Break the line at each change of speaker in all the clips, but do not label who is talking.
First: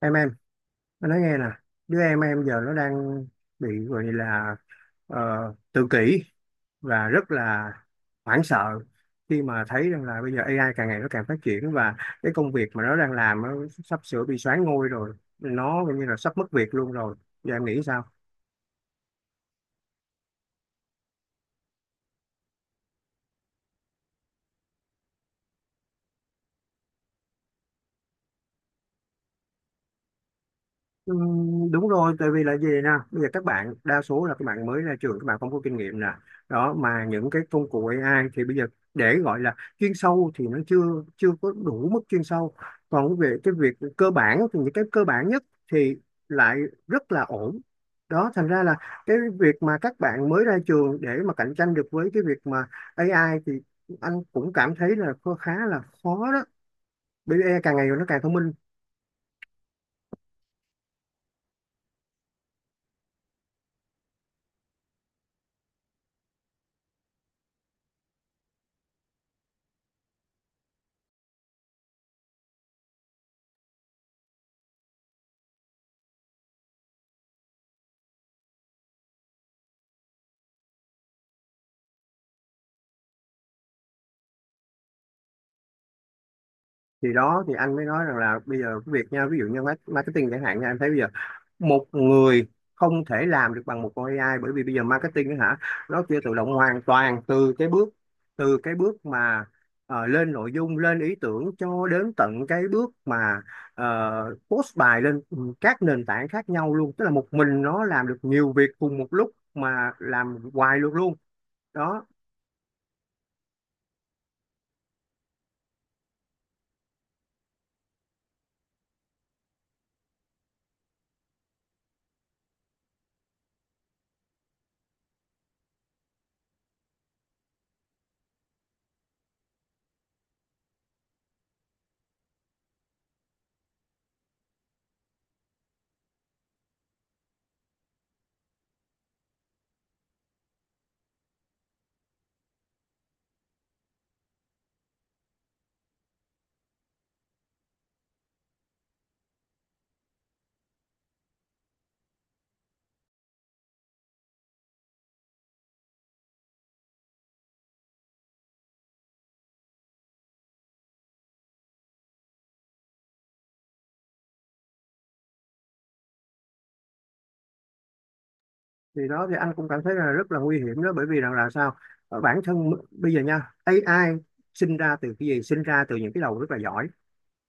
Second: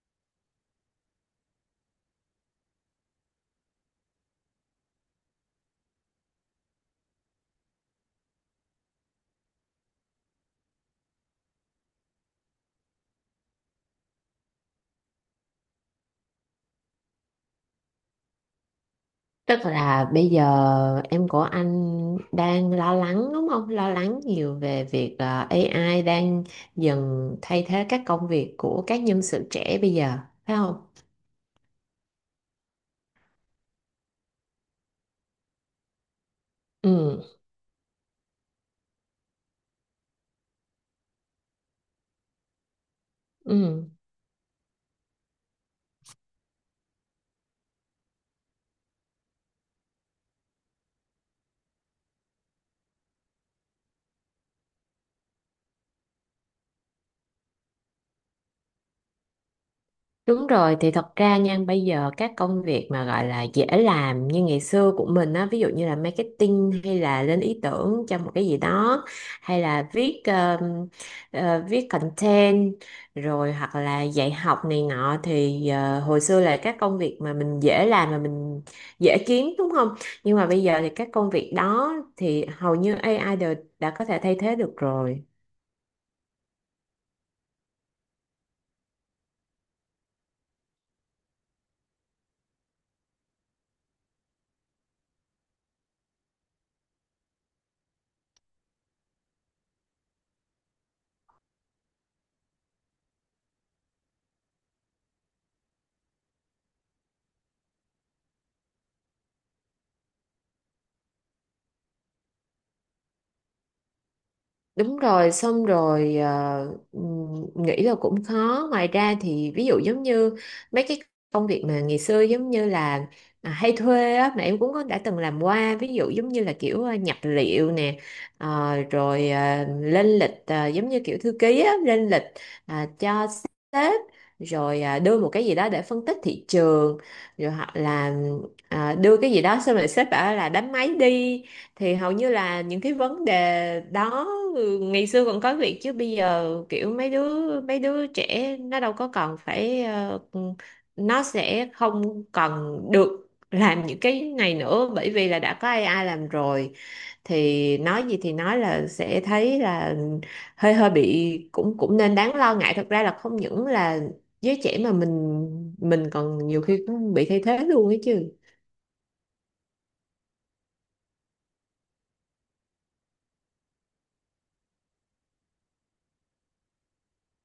Em anh nói nghe nè. Đứa em giờ nó đang bị gọi là tự kỷ, và rất là hoảng sợ khi mà thấy rằng là bây giờ AI càng ngày nó càng phát triển, và cái công việc mà nó đang làm nó sắp sửa bị soán ngôi rồi, nó gần như là sắp mất việc luôn rồi. Giờ em nghĩ sao?
Tức là bây giờ em của anh đang lo lắng đúng không? Lo lắng nhiều về việc AI đang dần thay thế các công việc của các nhân sự trẻ bây giờ, phải không?
Ừ, đúng rồi, tại vì là gì nè, bây giờ các bạn đa số là các bạn mới ra trường, các bạn không có kinh nghiệm nè, đó mà
Ừ,
những cái công cụ AI thì bây giờ để gọi là chuyên sâu thì nó chưa chưa có đủ mức chuyên sâu, còn về cái việc
ừ.
cơ bản thì những cái cơ bản nhất thì lại rất là ổn. Đó thành ra là cái việc mà các bạn mới ra trường để mà cạnh tranh được với cái việc mà AI, thì anh cũng cảm thấy là khá là khó đó, bởi vì AI càng ngày nó càng thông minh.
Đúng rồi, thì thật ra nha, bây giờ các công việc mà gọi là dễ làm như ngày xưa của mình á, ví dụ như là marketing hay là lên ý tưởng cho một cái gì đó, hay là viết content, rồi hoặc là dạy học này nọ thì hồi xưa là các công việc mà mình dễ làm mà mình dễ kiếm đúng không? Nhưng mà bây giờ thì các công việc đó thì hầu như AI đều đã có thể thay thế được rồi.
Thì đó thì anh mới nói rằng là bây giờ cái việc nha, ví dụ như marketing chẳng hạn nha, em thấy bây giờ một người không thể làm được bằng một con AI, bởi vì bây giờ marketing á hả, nó kia tự động hoàn toàn từ cái bước, từ cái bước mà lên nội dung lên ý tưởng cho đến tận cái bước mà post bài lên các nền tảng khác nhau luôn, tức là một mình nó làm được nhiều việc cùng một lúc mà làm hoài luôn luôn đó.
Đúng rồi, xong rồi nghĩ là cũng khó. Ngoài ra thì ví dụ giống như mấy cái công việc mà ngày xưa giống như là hay thuê á, mà em cũng có đã từng làm qua. Ví dụ giống như là kiểu nhập liệu nè, lên lịch giống như kiểu thư ký á, lên lịch cho sếp, rồi đưa một cái gì đó để phân tích thị trường, rồi hoặc là đưa cái gì đó xong rồi sếp bảo là đánh máy đi thì hầu như là những cái vấn đề đó ừ, ngày xưa còn có việc chứ bây giờ kiểu mấy đứa trẻ nó đâu có còn phải ừ, nó sẽ không còn được làm những cái này nữa bởi vì là đã có AI làm rồi, thì nói gì thì nói là sẽ thấy là hơi hơi bị cũng cũng nên đáng lo ngại, thật ra là không những là giới trẻ mà mình còn nhiều khi cũng bị thay thế luôn ấy chứ.
Thì đó thì anh cũng cảm thấy là rất là nguy hiểm đó, bởi vì rằng là sao? Ở bản thân bây giờ nha, AI sinh ra từ cái gì? Sinh ra từ những cái đầu rất là giỏi,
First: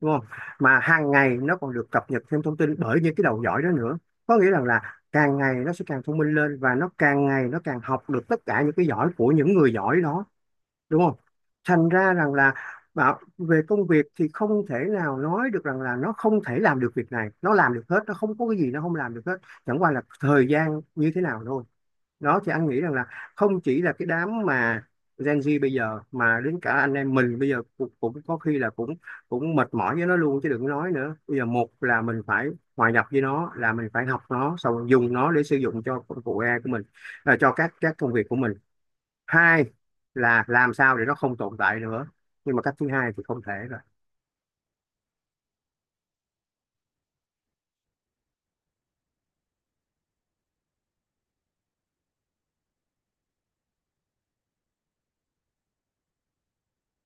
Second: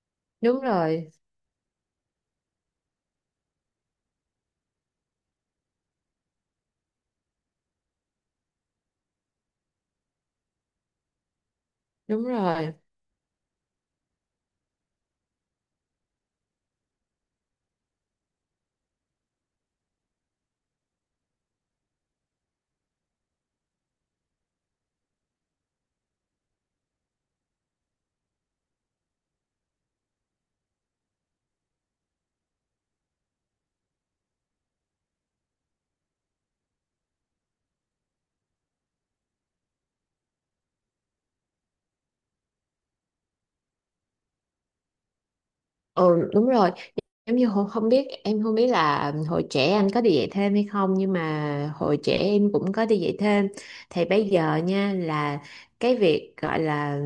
đúng không?
Đúng
Mà hàng
rồi,
ngày nó còn được cập nhật thêm thông tin bởi những cái đầu giỏi đó nữa, có nghĩa rằng là càng ngày nó sẽ càng thông minh lên, và nó càng ngày nó càng học được tất cả những cái giỏi của những người giỏi đó, đúng không? Thành ra
đúng
rằng là
rồi,
bảo về công việc thì không thể nào nói được rằng là nó không thể làm được việc này, nó làm được hết, nó không có cái gì nó không làm được hết, chẳng qua là thời gian như thế nào thôi. Đó thì anh nghĩ rằng là không chỉ là cái đám mà Gen Z bây giờ, mà đến cả anh em mình bây giờ cũng có khi là cũng cũng mệt mỏi với nó luôn, chứ đừng nói nữa. Bây giờ một là mình phải hòa nhập với nó, là mình phải học nó, xong rồi dùng nó để sử dụng cho công cụ AI của mình, à, cho các công việc của mình. Hai là làm sao để nó không tồn tại nữa, nhưng mà cách thứ hai thì không thể rồi.
ừ, đúng rồi. Giống như không biết là hồi trẻ anh có đi dạy thêm hay không, nhưng mà hồi trẻ em cũng có đi dạy thêm. Thì bây giờ nha là cái việc gọi là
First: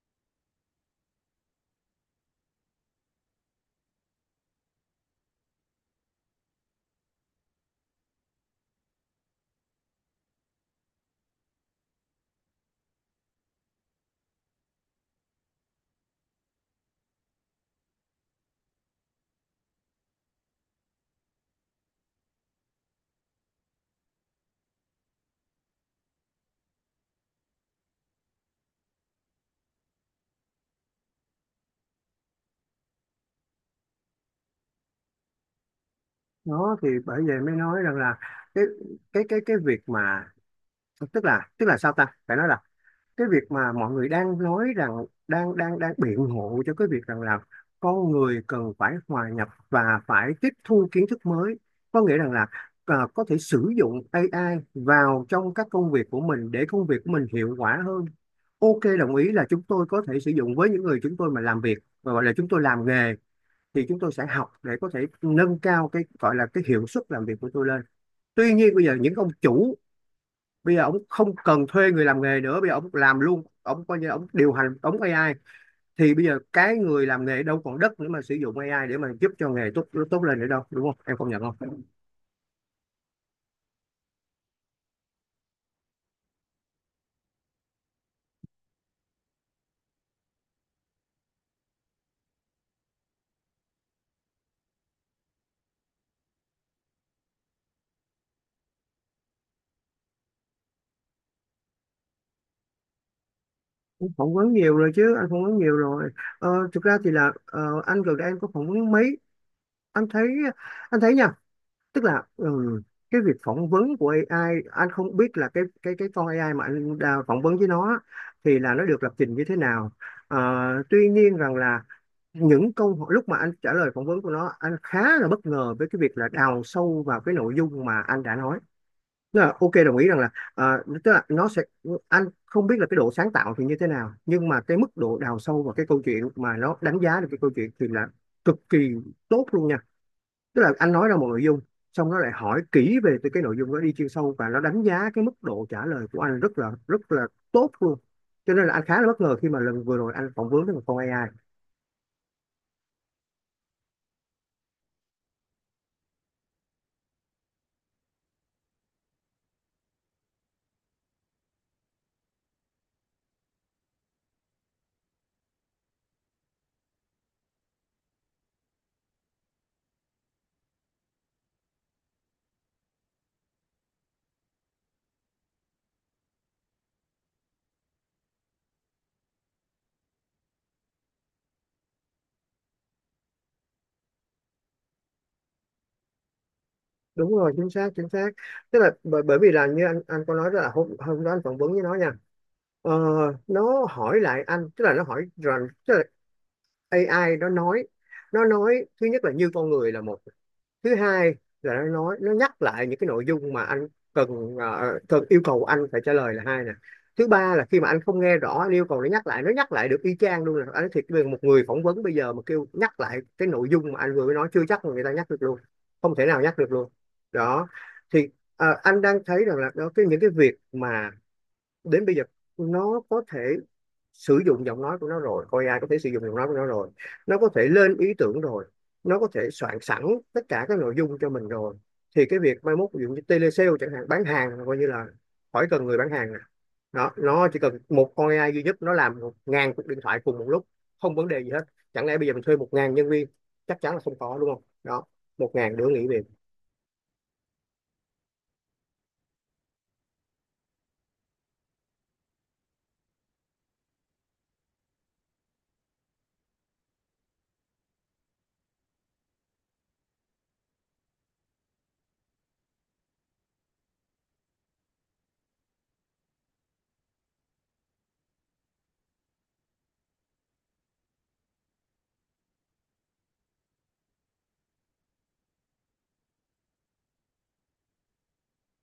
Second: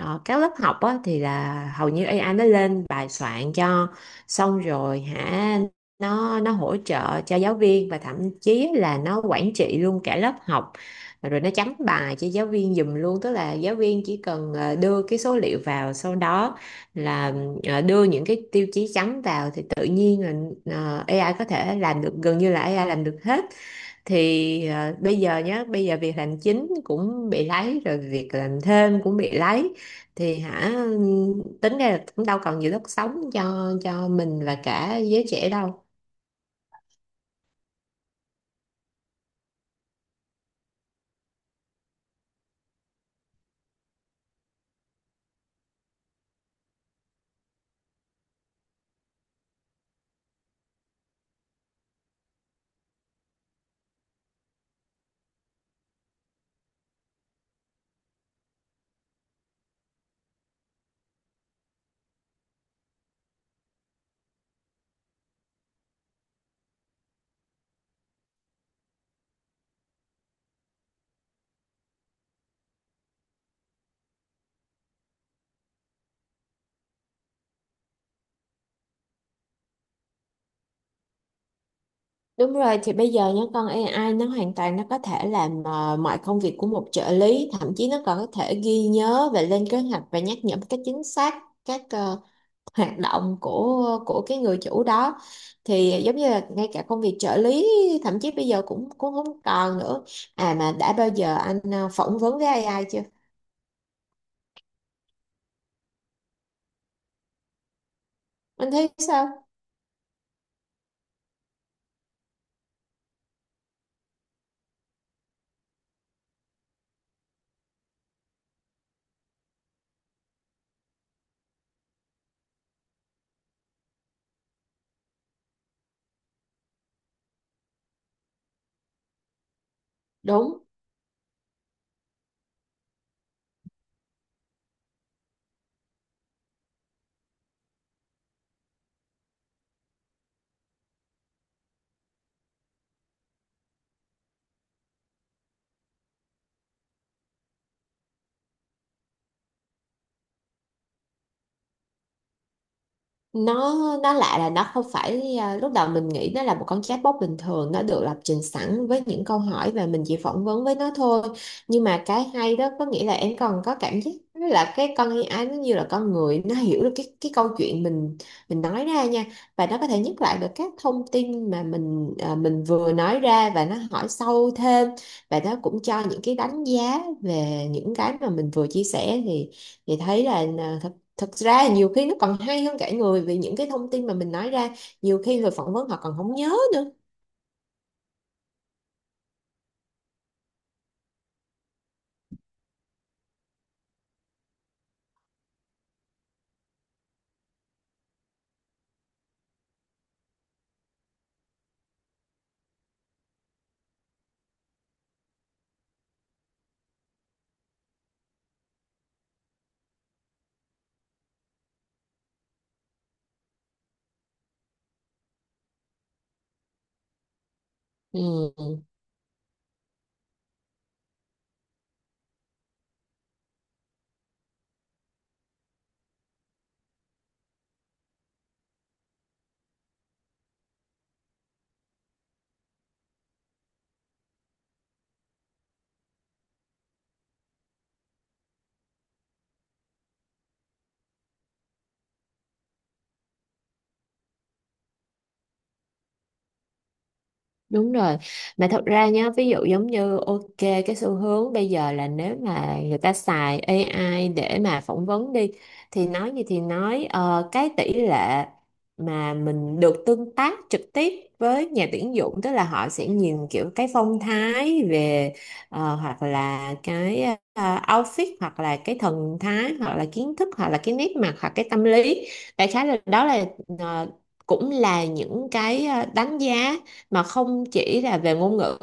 các lớp học á, thì là hầu như AI nó lên bài soạn cho xong rồi hả, nó hỗ trợ cho giáo viên và thậm chí là nó quản trị luôn cả lớp học, rồi nó chấm bài cho giáo viên giùm luôn. Tức là giáo viên chỉ cần đưa cái số liệu vào, sau đó là đưa những cái tiêu chí trắng vào thì tự nhiên là AI có thể làm được, gần như là AI làm được hết. Thì bây giờ nhá, bây giờ việc làm chính cũng bị lấy rồi, việc làm thêm cũng bị lấy thì hả, tính ra là cũng đâu còn nhiều đất sống cho mình và cả giới trẻ đâu.
Nó thì bởi vậy mới nói rằng là cái cái việc mà tức là sao ta, phải nói là cái việc mà mọi người đang nói rằng đang đang đang biện hộ cho cái việc rằng là con người cần phải hòa nhập và phải tiếp thu kiến thức mới, có nghĩa rằng là à, có thể sử dụng AI vào trong các công việc của mình để công việc của mình hiệu quả hơn. Ok, đồng ý là chúng tôi có thể sử dụng, với những người chúng tôi mà làm việc và gọi là chúng tôi làm nghề, thì chúng tôi sẽ học để có thể nâng cao cái gọi là cái hiệu suất làm việc của tôi lên. Tuy nhiên bây giờ những ông chủ, bây giờ ông không cần thuê người làm nghề nữa, bây giờ ông làm luôn, ông coi như ông điều hành ống AI. Thì bây giờ cái người làm nghề đâu còn đất nữa mà sử dụng AI để mà giúp cho nghề tốt tốt lên nữa đâu, đúng không em, công nhận không?
Đúng rồi, thì bây giờ nhá, con AI nó hoàn toàn có thể làm mọi công việc của một trợ lý, thậm chí nó còn có thể ghi nhớ và lên kế hoạch và nhắc nhở một cách chính xác các hoạt động của cái người chủ đó. Thì giống như là ngay cả công việc trợ lý thậm chí bây giờ cũng cũng không còn nữa. À mà đã bao giờ anh phỏng vấn với AI chưa?
Em phỏng vấn nhiều rồi chứ, anh phỏng vấn nhiều rồi. Thực ra thì là anh gần đây anh có phỏng
Anh thấy
vấn mấy.
sao?
Anh thấy, anh thấy nha, tức là ừ, cái việc phỏng vấn của AI, anh không biết là cái cái con AI mà anh đã phỏng vấn với nó thì là nó được lập trình như thế nào. Ờ, Tuy nhiên rằng là những câu hỏi lúc mà anh trả lời phỏng vấn của nó, anh khá là bất ngờ với cái việc là đào sâu vào cái nội dung mà anh đã nói. Tức là ok đồng ý rằng là
Đúng,
à, tức là nó sẽ, anh không biết là cái độ sáng tạo thì như thế nào, nhưng mà cái mức độ đào sâu vào cái câu chuyện mà nó đánh giá được cái câu chuyện thì là cực kỳ tốt luôn nha, tức là anh nói ra một nội dung xong nó lại hỏi kỹ về từ cái nội dung đó đi chuyên sâu, và nó đánh giá cái mức độ trả lời của anh rất là tốt luôn, cho nên là anh khá là bất ngờ khi mà lần vừa rồi anh phỏng vấn với một con AI.
nó nó lạ là nó không phải, à, lúc đầu mình nghĩ nó là một con chatbot bình thường, nó được lập trình sẵn với những câu hỏi và mình chỉ phỏng vấn với nó thôi. Nhưng mà cái hay đó có nghĩa là em còn có cảm giác là cái con AI nó như là con người, nó hiểu được cái câu chuyện mình nói ra nha, và nó có thể nhắc lại được các thông tin mà mình vừa nói ra, và nó hỏi sâu thêm, và nó cũng cho những cái đánh giá về những cái mà mình vừa chia sẻ, thì thấy là à, thật thực ra nhiều khi nó còn hay hơn cả người, vì những cái thông tin mà mình nói ra nhiều khi người phỏng vấn họ còn không nhớ nữa.
Đúng rồi, chính xác chính xác, tức là bởi vì là như anh có nói đó là hôm hôm đó anh phỏng vấn với nó nha, ờ, nó hỏi lại anh, tức là nó hỏi rằng tức là AI nó nói, nó nói thứ nhất là như con người là một, thứ hai là nó nói nó nhắc lại những cái nội dung mà anh cần, cần yêu cầu anh phải trả lời là hai nè, thứ ba là khi mà anh không nghe rõ anh yêu cầu nó nhắc lại, nó nhắc lại được y chang luôn, là anh nói thiệt với một người phỏng vấn bây giờ mà kêu nhắc lại cái nội dung mà anh vừa mới nói chưa chắc mà người ta nhắc được luôn, không thể nào nhắc được luôn. Đó thì
Ừ.
anh đang thấy rằng là đó cái những cái việc mà đến bây giờ nó có thể sử dụng giọng nói của nó rồi, coi AI có thể sử dụng giọng nói của nó rồi, nó có thể lên ý tưởng rồi, nó có thể soạn sẵn tất cả các nội dung cho mình rồi, thì cái việc mai mốt ví dụ như telesale chẳng hạn, bán hàng coi như là khỏi cần người bán hàng nè. Đó, nó chỉ cần một con AI duy nhất nó làm 1.000 cuộc điện thoại cùng một lúc không vấn đề gì hết. Chẳng lẽ bây giờ mình thuê 1.000 nhân viên? Chắc chắn là không có, đúng không? Đó, 1.000 đứa nghỉ việc.
Đúng rồi, mà thật ra nhá, ví dụ giống như ok, cái xu hướng bây giờ là nếu mà người ta xài AI để mà phỏng vấn đi, thì nói gì thì nói, cái tỷ lệ mà mình được tương tác trực tiếp với nhà tuyển dụng, tức là họ sẽ nhìn kiểu cái phong thái về hoặc là cái outfit hoặc là cái thần thái hoặc là kiến thức hoặc là cái nét mặt hoặc cái tâm lý, đại khái là đó là ờ, cũng là những cái đánh giá mà không chỉ là về ngôn ngữ.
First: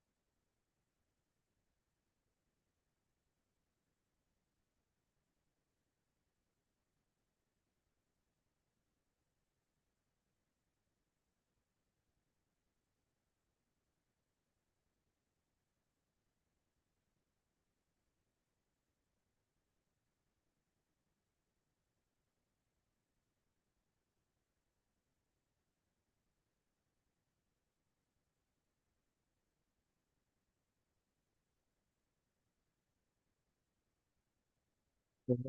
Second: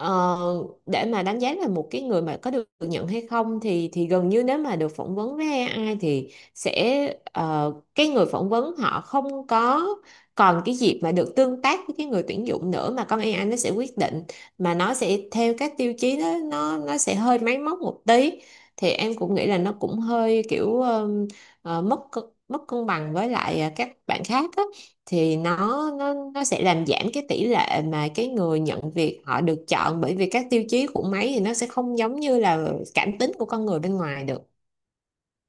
Ờ, để mà đánh giá là một cái người mà có được nhận hay không, thì gần như nếu mà được phỏng vấn với AI thì sẽ cái người phỏng vấn họ không có còn cái dịp mà được tương tác với cái người tuyển dụng nữa, mà con AI nó sẽ quyết định, mà nó sẽ theo các tiêu chí đó nó sẽ hơi máy móc một tí. Thì em cũng nghĩ là nó cũng hơi kiểu mất cân bằng với lại các bạn khác á, thì nó sẽ làm giảm cái tỷ lệ mà cái người nhận việc họ được chọn, bởi vì các tiêu chí của máy thì nó sẽ không giống như là cảm tính của con người bên ngoài được.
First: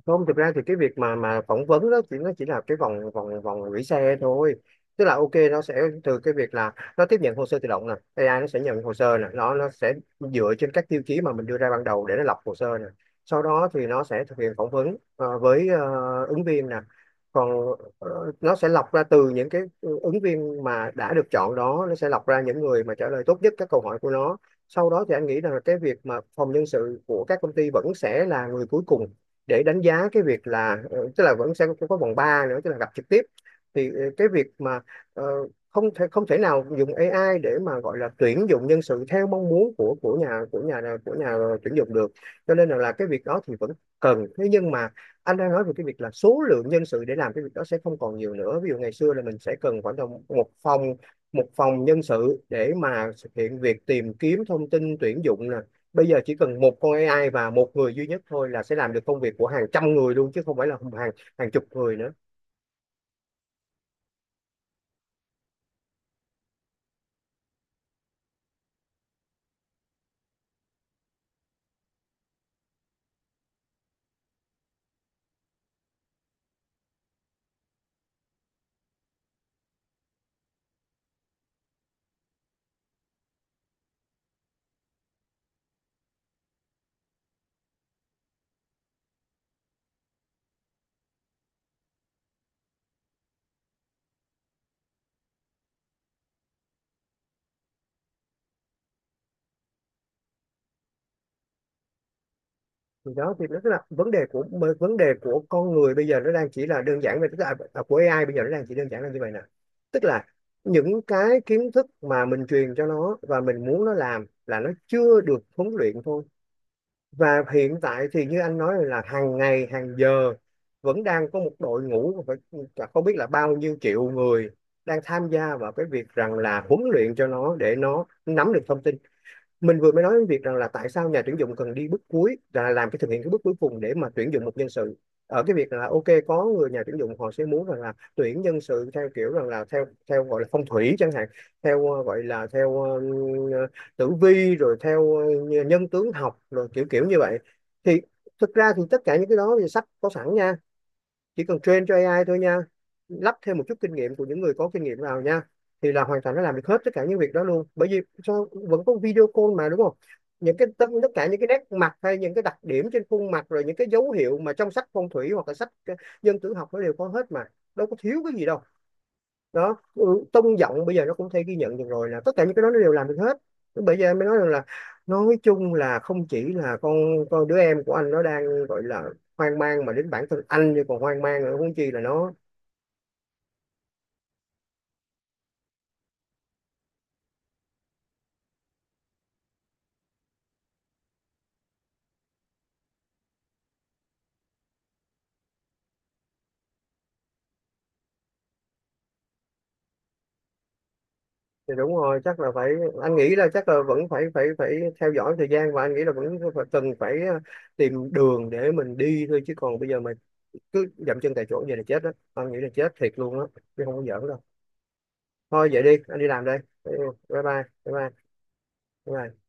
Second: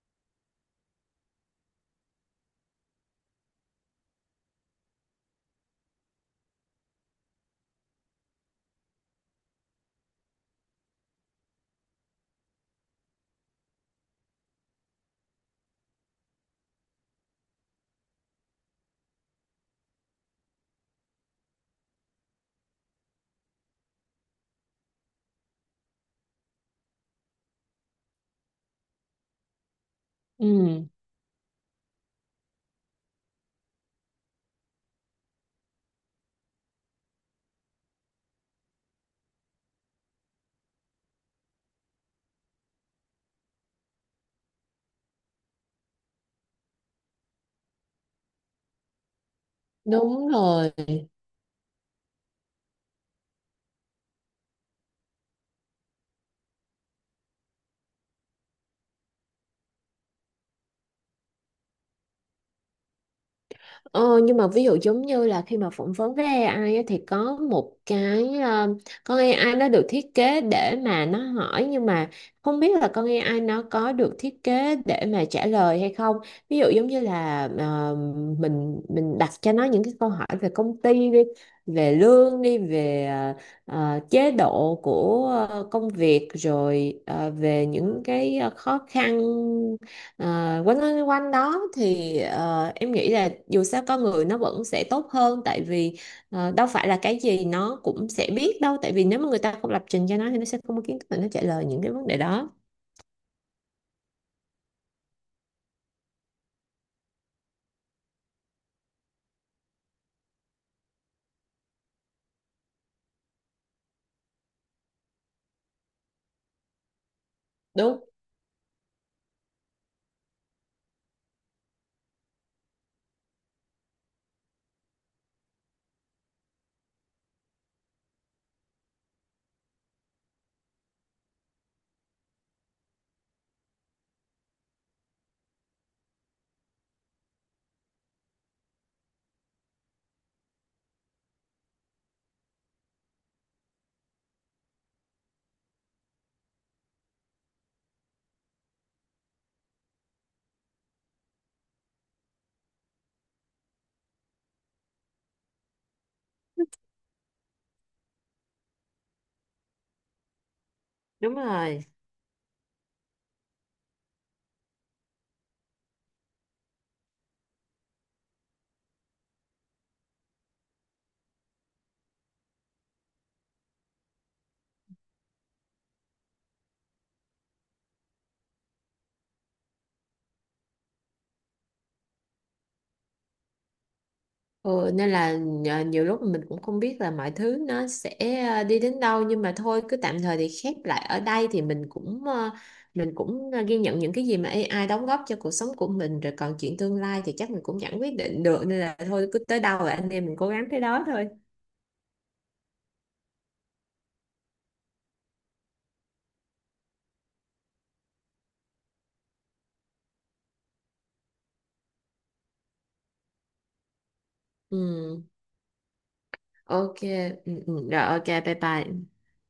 Không, thực ra thì cái việc mà phỏng vấn đó chỉ nó chỉ là cái vòng vòng vòng gửi xe thôi, tức là ok nó sẽ, từ cái việc là nó tiếp nhận hồ sơ tự động nè, AI nó sẽ nhận hồ sơ nè, nó sẽ dựa trên các tiêu chí mà mình đưa ra ban đầu để nó lọc hồ sơ nè, sau đó thì nó sẽ thực hiện phỏng vấn với ứng viên nè, còn nó sẽ lọc ra từ những cái ứng viên mà đã được chọn, đó nó sẽ lọc ra những người mà trả lời tốt nhất các câu hỏi của nó. Sau đó thì anh nghĩ rằng là cái việc mà phòng nhân sự của các công ty vẫn sẽ là người cuối cùng để đánh giá cái việc là
Ừ,
ờ, tức là vẫn sẽ có vòng 3 nữa, tức là gặp trực tiếp. Thì cái việc mà ờ, không thể, không thể nào dùng AI để mà gọi là tuyển dụng nhân sự theo mong muốn của của nhà tuyển dụng được, cho nên là, cái việc đó thì vẫn cần. Thế nhưng mà anh đang nói về cái việc là số lượng nhân sự để làm cái việc đó sẽ không còn nhiều nữa, ví dụ ngày xưa là mình sẽ cần khoảng tầm
đúng
một
rồi.
phòng, nhân sự để mà thực hiện việc tìm kiếm thông tin tuyển dụng nè, bây giờ chỉ cần một con AI và một người duy nhất thôi là sẽ làm được công việc của hàng trăm người luôn, chứ không phải là hàng hàng chục người nữa.
Ờ, nhưng mà ví dụ giống như là khi mà phỏng vấn với AI á, thì có một cái con AI nó được thiết kế để mà nó hỏi, nhưng mà không biết là con AI nó có được thiết kế để mà trả lời hay không. Ví dụ giống như là mình đặt cho nó những cái câu hỏi về công ty đi, về lương đi, về chế độ của công việc, rồi về những cái khó khăn. Ờ, quanh quanh quanh đó thì em nghĩ là dù sao con người nó vẫn sẽ tốt hơn, tại vì đâu phải là cái gì nó cũng sẽ biết đâu, tại vì nếu mà người ta không lập trình cho nó thì nó sẽ không có kiến thức để nó trả lời những cái vấn đề đó.
Thì đó thì nó là vấn đề của, vấn đề của con người bây giờ, nó đang chỉ là đơn giản về, tức là à, của AI bây giờ nó đang chỉ đơn giản là như vậy nè, tức là những cái kiến thức mà mình truyền cho nó và mình muốn nó làm là nó chưa được huấn luyện thôi. Và hiện
Đúng,
tại thì như anh nói là hàng ngày hàng giờ vẫn đang có một đội ngũ, phải cả không biết là bao nhiêu triệu người đang tham gia vào cái việc rằng là huấn luyện cho nó để nó nắm được thông tin. Mình vừa mới nói đến việc rằng là tại sao nhà tuyển dụng cần đi bước cuối là làm cái thực hiện cái bước cuối cùng để mà tuyển dụng một nhân sự, ở cái việc là ok có người nhà tuyển dụng họ sẽ muốn rằng là tuyển nhân sự theo kiểu rằng là theo theo gọi là phong thủy chẳng hạn, theo gọi là theo tử vi, rồi theo nhân tướng học rồi kiểu kiểu như vậy. Thì thực ra thì tất cả những cái đó thì sách có sẵn nha, chỉ cần train cho AI thôi nha, lắp thêm một chút kinh nghiệm của những người có kinh nghiệm vào nha, thì là hoàn toàn nó làm được hết tất cả những việc đó luôn, bởi vì sao, vẫn có video call mà, đúng không? Những cái tất cả
đúng
những cái nét
rồi.
mặt hay những cái đặc điểm trên khuôn mặt, rồi những cái dấu hiệu mà trong sách phong thủy hoặc là sách dân tử học nó đều có hết mà, đâu có thiếu cái gì đâu. Đó, ừ, tông giọng bây giờ nó cũng có thể ghi nhận được rồi, là tất cả những cái đó nó đều làm được hết. Bây giờ em mới nói rằng là nói chung là không chỉ là con đứa em của anh nó đang gọi là hoang mang, mà đến bản thân anh như còn hoang mang nữa, huống chi là nó.
Ừ, nên là nhiều lúc mình cũng không biết là mọi thứ nó sẽ đi đến đâu, nhưng mà thôi cứ tạm thời thì khép lại ở đây, thì mình cũng ghi nhận những cái gì mà AI đóng góp cho cuộc sống của mình rồi, còn chuyện tương lai thì chắc mình cũng chẳng quyết định được, nên là thôi cứ tới đâu là anh em mình cố gắng tới đó thôi.
Thì đúng rồi chắc là phải, anh nghĩ là chắc là vẫn phải phải phải theo dõi thời gian, và anh nghĩ là cần phải tìm đường để mình đi thôi, chứ còn bây giờ mà cứ dậm chân tại chỗ vậy là chết đó, anh nghĩ là chết thiệt luôn á, chứ không có giỡn đâu.
Ừ,
Thôi vậy đi, anh đi làm đây. Ừ,
ok,
bye bye bye
ừ, ừ,
bye
rồi ok,
bye,
bye bye.
bye.